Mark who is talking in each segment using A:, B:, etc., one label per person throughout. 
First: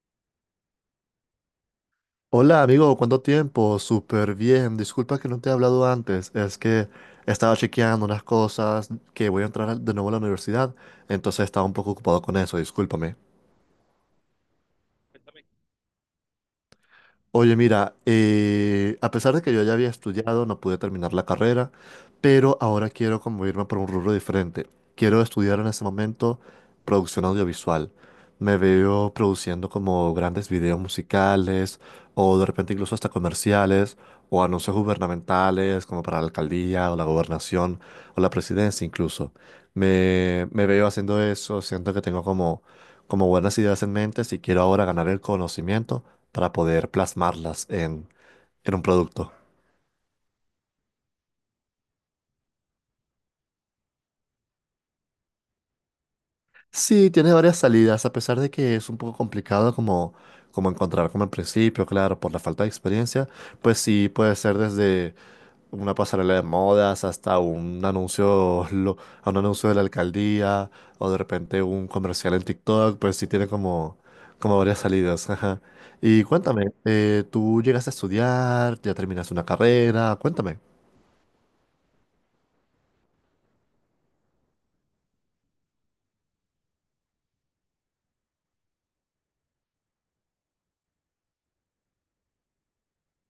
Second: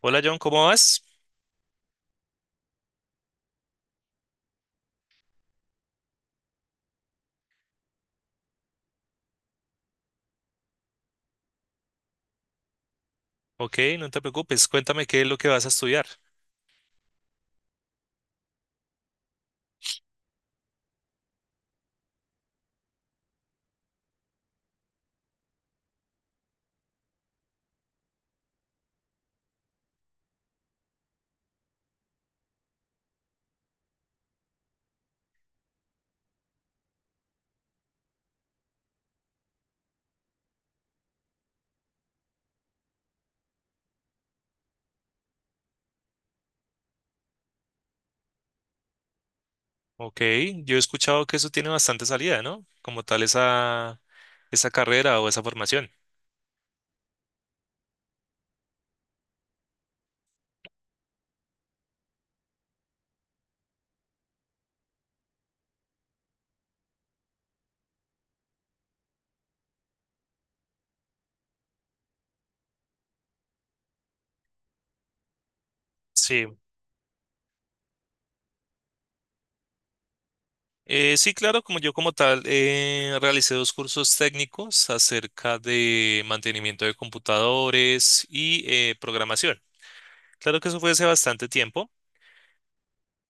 A: Hola John, ¿cómo vas?
B: Hola amigo, ¿cuánto tiempo? Súper bien. Disculpa que no te he hablado antes. Es que estaba chequeando unas cosas que voy a entrar de nuevo a la universidad, entonces estaba un poco ocupado con eso, discúlpame.
A: Ok, no te preocupes, cuéntame qué es lo que vas a estudiar.
B: Oye, mira, a pesar de que yo ya había estudiado, no pude terminar la carrera, pero ahora quiero como irme por un rubro diferente. Quiero estudiar en este momento producción audiovisual. Me veo produciendo como grandes videos musicales o de repente incluso hasta comerciales o anuncios gubernamentales como para la alcaldía o la gobernación o la presidencia incluso. Me veo haciendo eso, siento que tengo como buenas ideas en mente si quiero ahora ganar el conocimiento para poder plasmarlas en un producto.
A: Ok, yo he escuchado que eso tiene bastante salida, ¿no? Como tal esa, esa carrera o esa formación.
B: Sí, tiene varias salidas, a pesar de que es un poco complicado como encontrar como al principio, claro, por la falta de experiencia, pues sí, puede ser desde una pasarela de modas hasta un anuncio, a un anuncio de la alcaldía o de repente un comercial en TikTok, pues sí tiene como varias salidas. Ajá. Y
A: Sí,
B: cuéntame, ¿tú llegas a estudiar? ¿Ya terminas una carrera? Cuéntame.
A: Sí, claro, como yo como tal realicé dos cursos técnicos acerca de mantenimiento de computadores y programación. Claro que eso fue hace bastante tiempo.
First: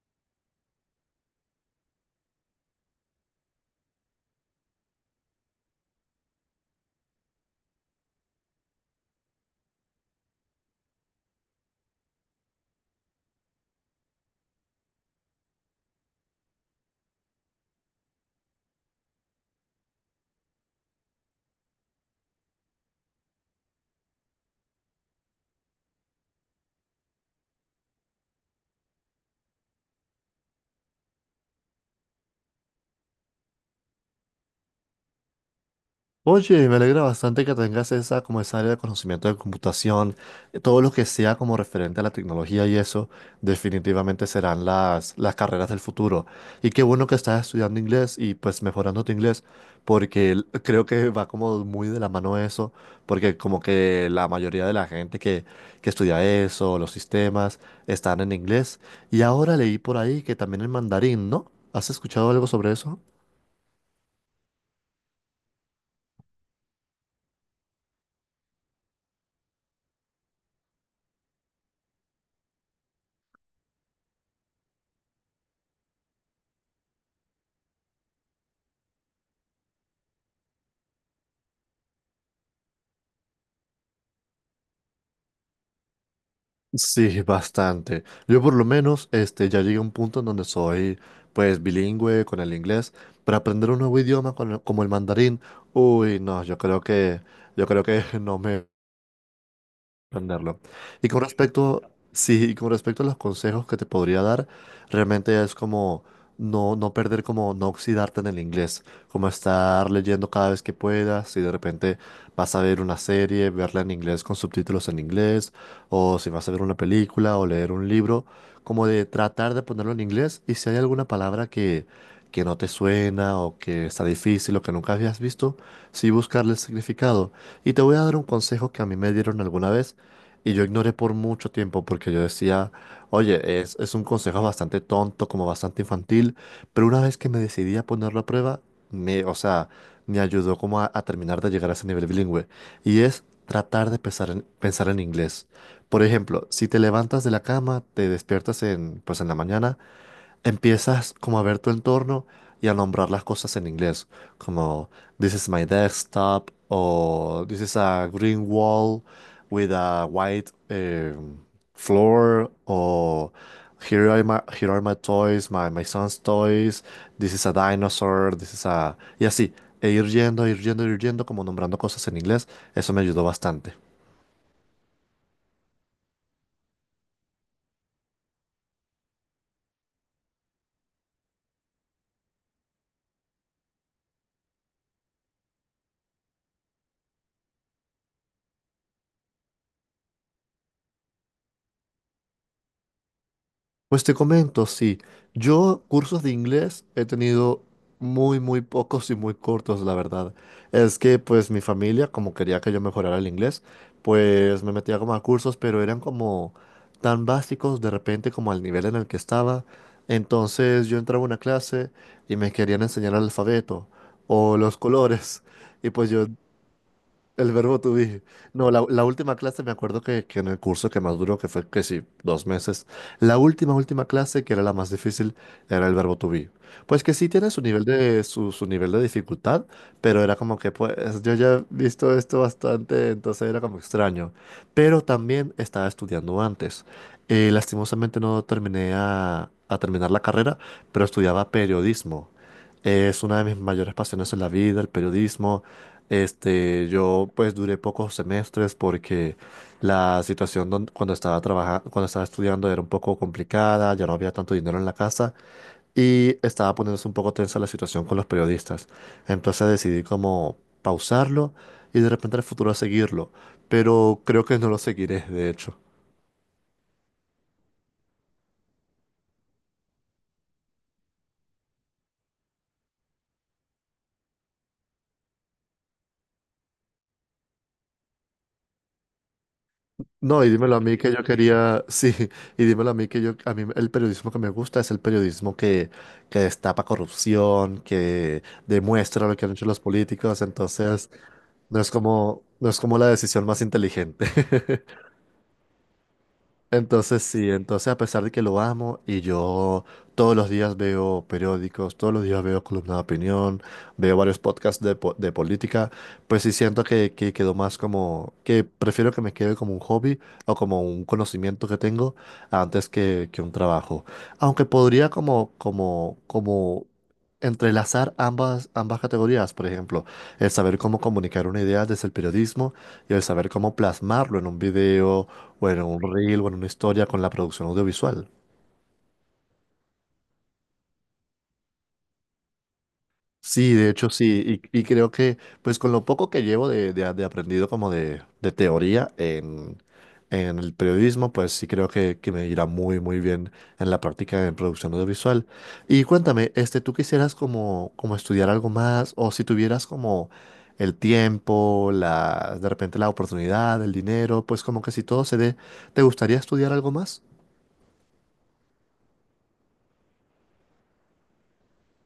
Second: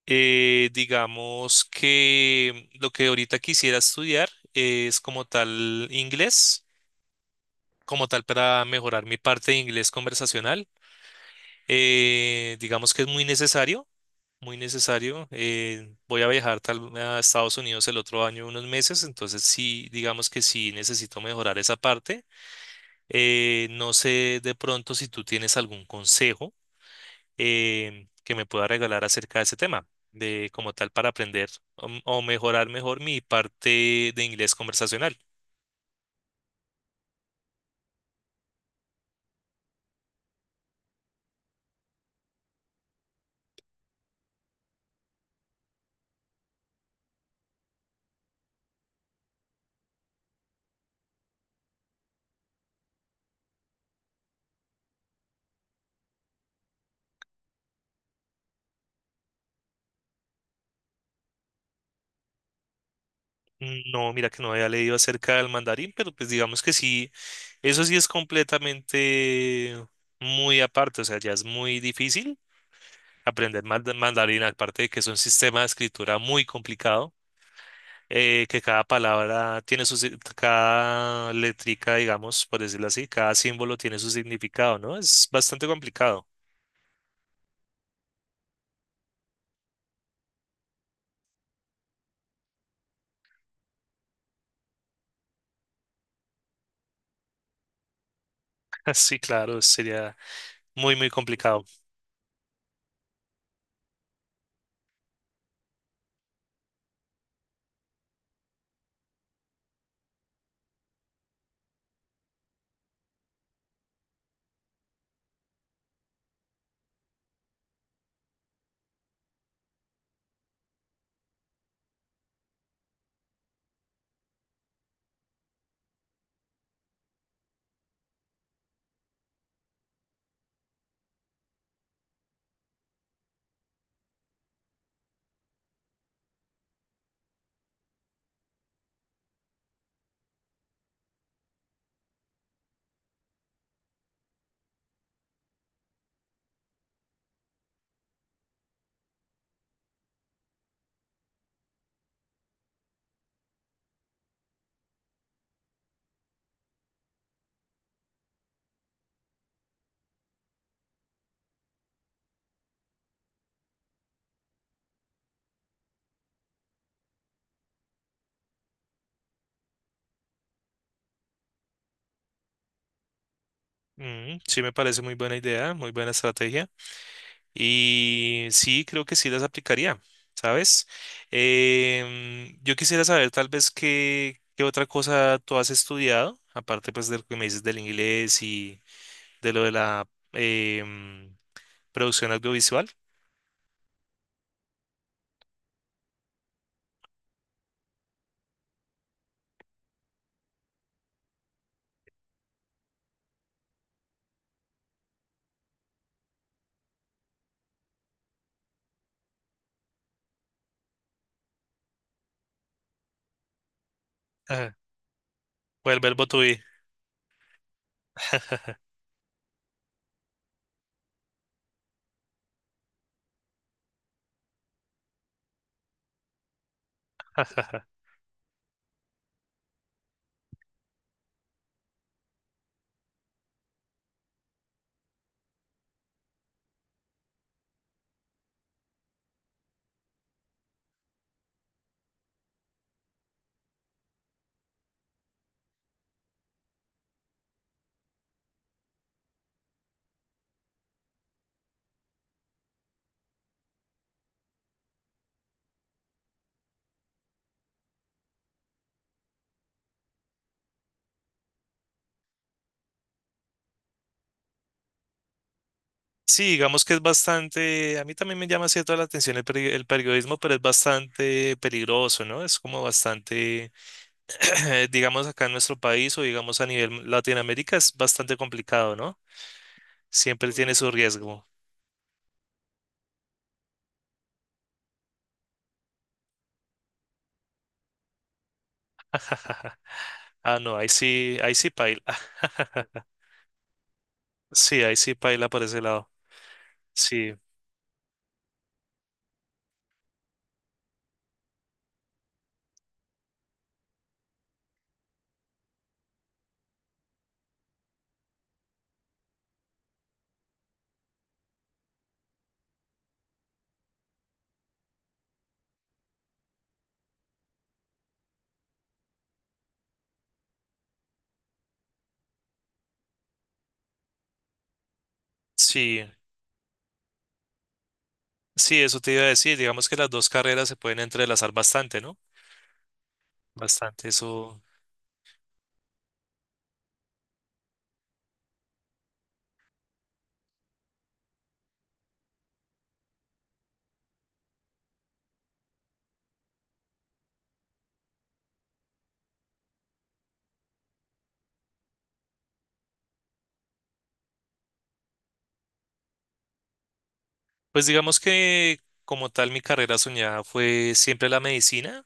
A: Digamos que lo que ahorita quisiera estudiar es como tal inglés como tal para mejorar mi parte de inglés conversacional. Digamos que es muy necesario, muy necesario. Voy a viajar tal, a Estados Unidos el otro año unos meses, entonces sí, digamos que sí necesito mejorar esa parte. No sé de pronto si tú tienes algún consejo que me pueda regalar acerca de ese tema, de como tal para aprender o, mejorar mejor mi parte de inglés conversacional.
B: Oye, me alegra bastante que tengas esa, como esa área de conocimiento de computación, todo lo que sea como referente a la tecnología y eso, definitivamente serán las carreras del futuro. Y qué bueno que estás estudiando inglés y pues mejorando tu inglés, porque creo que va como muy de la mano eso, porque como que la mayoría de la gente que estudia eso, los sistemas, están en inglés. Y ahora leí por ahí que también el mandarín, ¿no? ¿Has escuchado algo sobre eso?
A: No, mira que no había leído acerca del mandarín, pero pues digamos que sí. Eso sí es completamente muy aparte, o sea, ya es muy difícil aprender mandarín, aparte de que es un sistema de escritura muy complicado, que cada palabra tiene su, cada letrica, digamos, por decirlo así, cada símbolo tiene su significado, ¿no? Es bastante complicado.
B: Sí, bastante. Yo por lo menos este, ya llegué a un punto en donde soy pues bilingüe con el inglés, pero aprender un nuevo idioma con como el mandarín, uy, no, yo creo que no me
A: Sí, claro, sería
B: aprenderlo.
A: muy,
B: Y
A: muy
B: con
A: complicado.
B: respecto, sí, y con respecto a los consejos que te podría dar, realmente es como no perder, como no oxidarte en el inglés, como estar leyendo cada vez que puedas, y de repente vas a ver una serie, verla en inglés con subtítulos en inglés, o si vas a ver una película o leer un libro, como de tratar de ponerlo en inglés, y si hay alguna palabra que no te suena o que está difícil o que nunca habías visto, sí buscarle el significado. Y te voy a dar un consejo que a mí me dieron alguna vez y yo ignoré por mucho tiempo porque yo decía, oye, es un consejo bastante tonto, como bastante infantil, pero una vez que me decidí a ponerlo a prueba, me, o sea, me ayudó como a terminar de llegar a ese nivel bilingüe. Y es tratar de pensar en, pensar en inglés. Por ejemplo, si te levantas de la cama, te despiertas pues en la mañana empiezas como a ver tu entorno y a nombrar las cosas en inglés, como This is my desktop, o This is a green wall with a white floor, o here are my toys, my son's toys, this is a dinosaur, this is a... Y así, e ir yendo, ir yendo, ir yendo, como nombrando cosas en inglés, eso me ayudó bastante.
A: Mm, sí, me parece muy buena idea, muy buena estrategia. Y sí, creo que sí las aplicaría, ¿sabes? Em, yo quisiera saber tal vez qué, qué otra cosa tú has estudiado, aparte pues de lo que me dices del inglés y de lo de la producción audiovisual.
B: Pues te comento, sí. Yo cursos de inglés he tenido muy, muy pocos y muy cortos, la verdad. Es que pues mi familia, como quería que yo mejorara el inglés, pues me metía como a cursos, pero eran como tan básicos de repente como al nivel en el que estaba. Entonces yo entraba a una clase y me querían enseñar el alfabeto o
A: Ajá.
B: los colores. Y
A: O el
B: pues
A: verbo
B: yo
A: to be.
B: el verbo to be. No, la última clase me acuerdo que en el curso que más duró, que fue que sí, dos meses, la última clase, que era la más difícil, era el verbo to be. Pues que sí tiene su nivel de, su nivel de dificultad, pero era como que pues yo ya he visto esto bastante, entonces era como extraño. Pero también estaba estudiando antes. Lastimosamente no terminé a terminar la carrera, pero estudiaba periodismo. Es una de mis mayores pasiones en la vida, el periodismo. Este, yo pues duré pocos semestres porque la situación cuando estaba trabajando, cuando estaba estudiando era un poco complicada, ya no había tanto dinero en la casa y estaba poniéndose un poco tensa la situación con los periodistas. Entonces decidí como pausarlo y de repente en el futuro seguirlo, pero creo que no lo seguiré, de hecho.
A: Sí, digamos que es bastante, a mí también me llama cierto la atención el, el periodismo, pero es bastante peligroso, ¿no? Es como bastante, digamos acá en nuestro país o digamos a nivel Latinoamérica es bastante complicado, ¿no?
B: No, y
A: Siempre tiene
B: dímelo a
A: su
B: mí que yo
A: riesgo.
B: quería, sí, y dímelo a mí que yo, a mí el periodismo que me gusta es el periodismo que destapa corrupción, que demuestra lo que han hecho los políticos,
A: Ah, no,
B: entonces
A: ahí sí
B: no es
A: paila.
B: como, no es como la decisión más inteligente.
A: Sí, ahí sí paila por ese lado.
B: Entonces
A: Sí,
B: sí, entonces a pesar de que lo amo y yo todos los días veo periódicos, todos los días veo columna de opinión, veo varios podcasts de, de política, pues sí siento que quedó más como, que prefiero que me quede como un hobby o como un conocimiento que tengo antes que un trabajo. Aunque podría como entrelazar ambas categorías, por ejemplo, el saber cómo comunicar una idea desde el periodismo y el saber cómo plasmarlo en un video, bueno, un
A: sí,
B: reel, bueno, una historia con la producción audiovisual.
A: sí, eso te iba a decir. Digamos que las dos carreras se pueden entrelazar bastante, ¿no?
B: Sí, de
A: Bastante,
B: hecho sí,
A: eso.
B: y creo que pues con lo poco que llevo de, de aprendido como de teoría en el periodismo, pues sí creo que me irá muy muy bien en la práctica en producción audiovisual. Y cuéntame, este, ¿tú quisieras como estudiar algo más, o si tuvieras como el tiempo, la, de repente la oportunidad, el dinero, pues como que si todo se dé, ¿te gustaría estudiar algo más?
A: Pues digamos que como tal mi carrera soñada fue siempre la medicina,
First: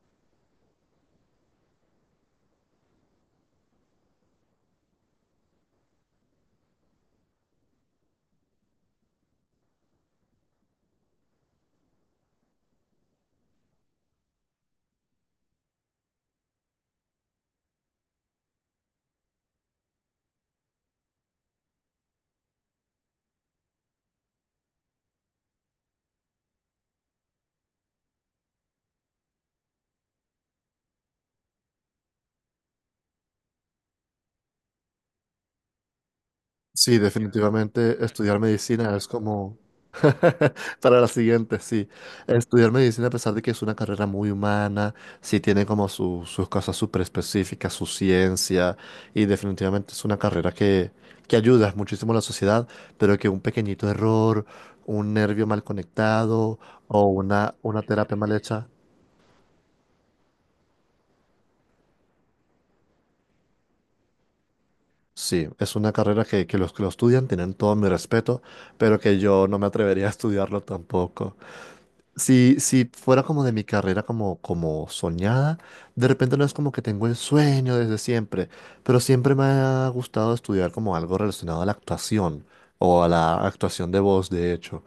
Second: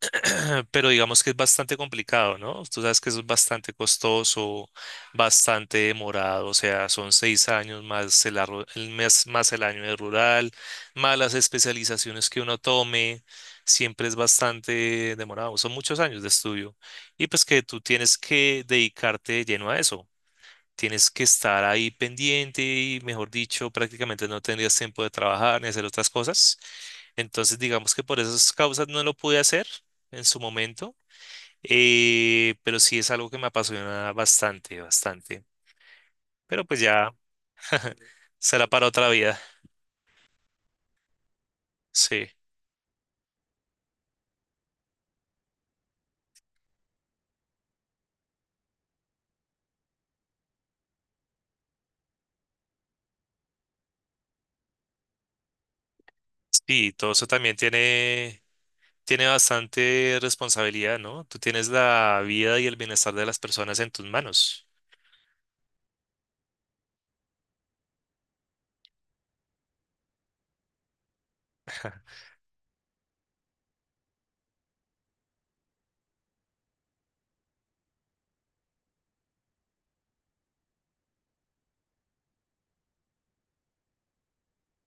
A: pero digamos que es bastante complicado, ¿no? Tú sabes que eso es bastante costoso, bastante demorado, o sea, son 6 años más el, el mes, más el año de rural, más las especializaciones que uno tome, siempre es bastante demorado, son muchos años de estudio y pues que tú tienes que dedicarte de lleno a eso. Tienes que estar ahí pendiente y, mejor dicho, prácticamente no tendrías tiempo de trabajar ni hacer otras cosas. Entonces, digamos que por esas causas no lo pude hacer en su momento, pero sí es algo que me apasiona bastante, bastante. Pero pues
B: Sí,
A: ya
B: definitivamente estudiar
A: será para
B: medicina es
A: otra vida.
B: como para la siguiente, sí.
A: Sí,
B: Estudiar medicina, a pesar de que es una carrera muy humana, sí tiene como sus cosas súper específicas, su ciencia, y definitivamente es una carrera que ayuda muchísimo a la sociedad, pero que un pequeñito error, un nervio mal conectado
A: sí,
B: o
A: todo eso también
B: una terapia mal
A: tiene,
B: hecha,
A: tiene bastante responsabilidad, ¿no? Tú tienes la vida y el bienestar de las personas en tus manos.
B: sí, es una carrera que los que lo estudian tienen todo mi respeto, pero que yo no me atrevería a estudiarlo tampoco. Si fuera como de mi carrera como soñada, de repente no es como que tengo el sueño desde siempre, pero siempre me ha gustado estudiar como algo relacionado a la actuación o a la actuación de voz, de hecho.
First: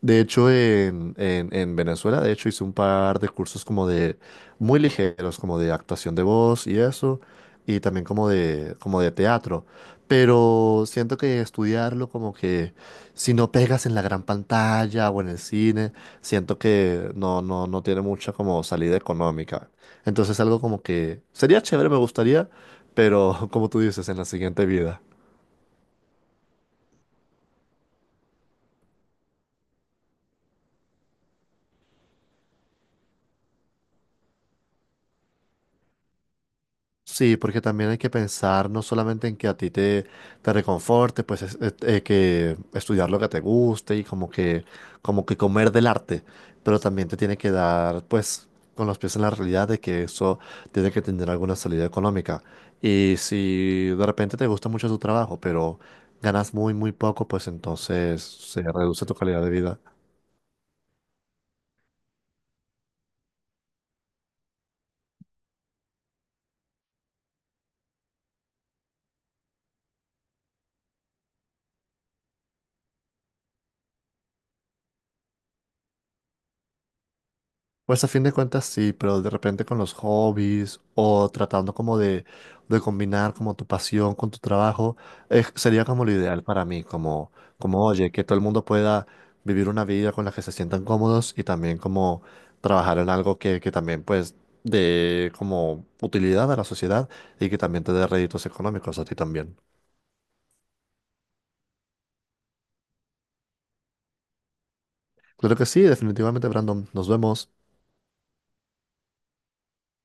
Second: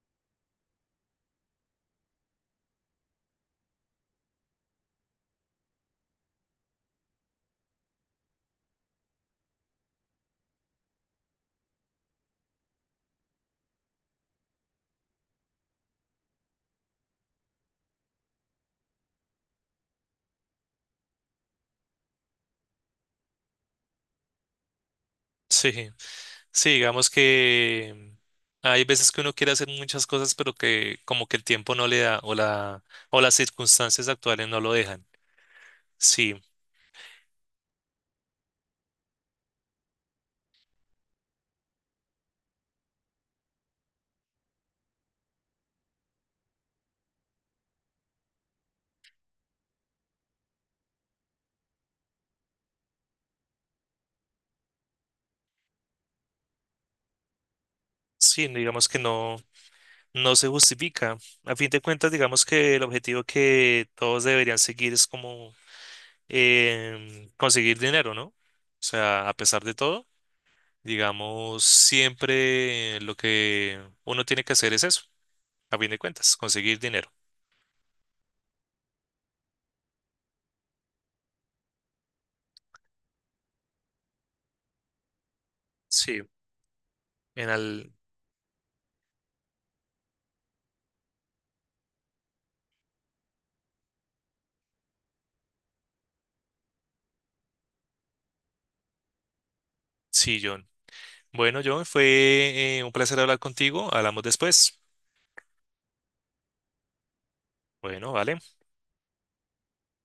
B: De hecho, en, en Venezuela, de hecho, hice un par de cursos como de muy ligeros, como de actuación de voz y eso, y también como de teatro. Pero siento que estudiarlo como que si no pegas en la gran pantalla o en el cine, siento que no tiene mucha como salida económica. Entonces algo como que sería chévere, me gustaría, pero como tú dices, en la siguiente vida.
A: Sí. Sí, digamos que hay veces que uno quiere hacer muchas cosas, pero que como que el tiempo no le da o la o las circunstancias actuales no lo dejan. Sí,
B: Sí, porque también hay que pensar no solamente en que a ti te reconforte, pues que estudiar lo que te guste y como que comer del arte, pero también te tiene que dar pues con los pies en la realidad de que eso tiene que tener alguna salida económica. Y si de repente te gusta mucho tu trabajo, pero ganas muy, muy poco, pues entonces
A: sí,
B: se
A: digamos que
B: reduce tu
A: no
B: calidad de vida.
A: no se justifica. A fin de cuentas, digamos que el objetivo que todos deberían seguir es como conseguir dinero, ¿no? O sea, a pesar de todo, digamos, siempre lo que uno tiene que hacer es eso, a fin de cuentas, conseguir dinero.
B: Pues a fin de cuentas sí, pero de repente con los hobbies o tratando como de combinar como tu pasión con tu trabajo, sería como lo
A: Sí,
B: ideal para mí, como,
A: en
B: como
A: al
B: oye, que todo el mundo pueda vivir una vida con la que se sientan cómodos y también como trabajar en algo que también pues de como utilidad a la sociedad y que también te dé réditos económicos a ti también.
A: sí, John. Bueno, John, fue un placer hablar contigo. Hablamos después.
B: Claro que sí, definitivamente, Brandon. Nos vemos.
A: Bueno, vale.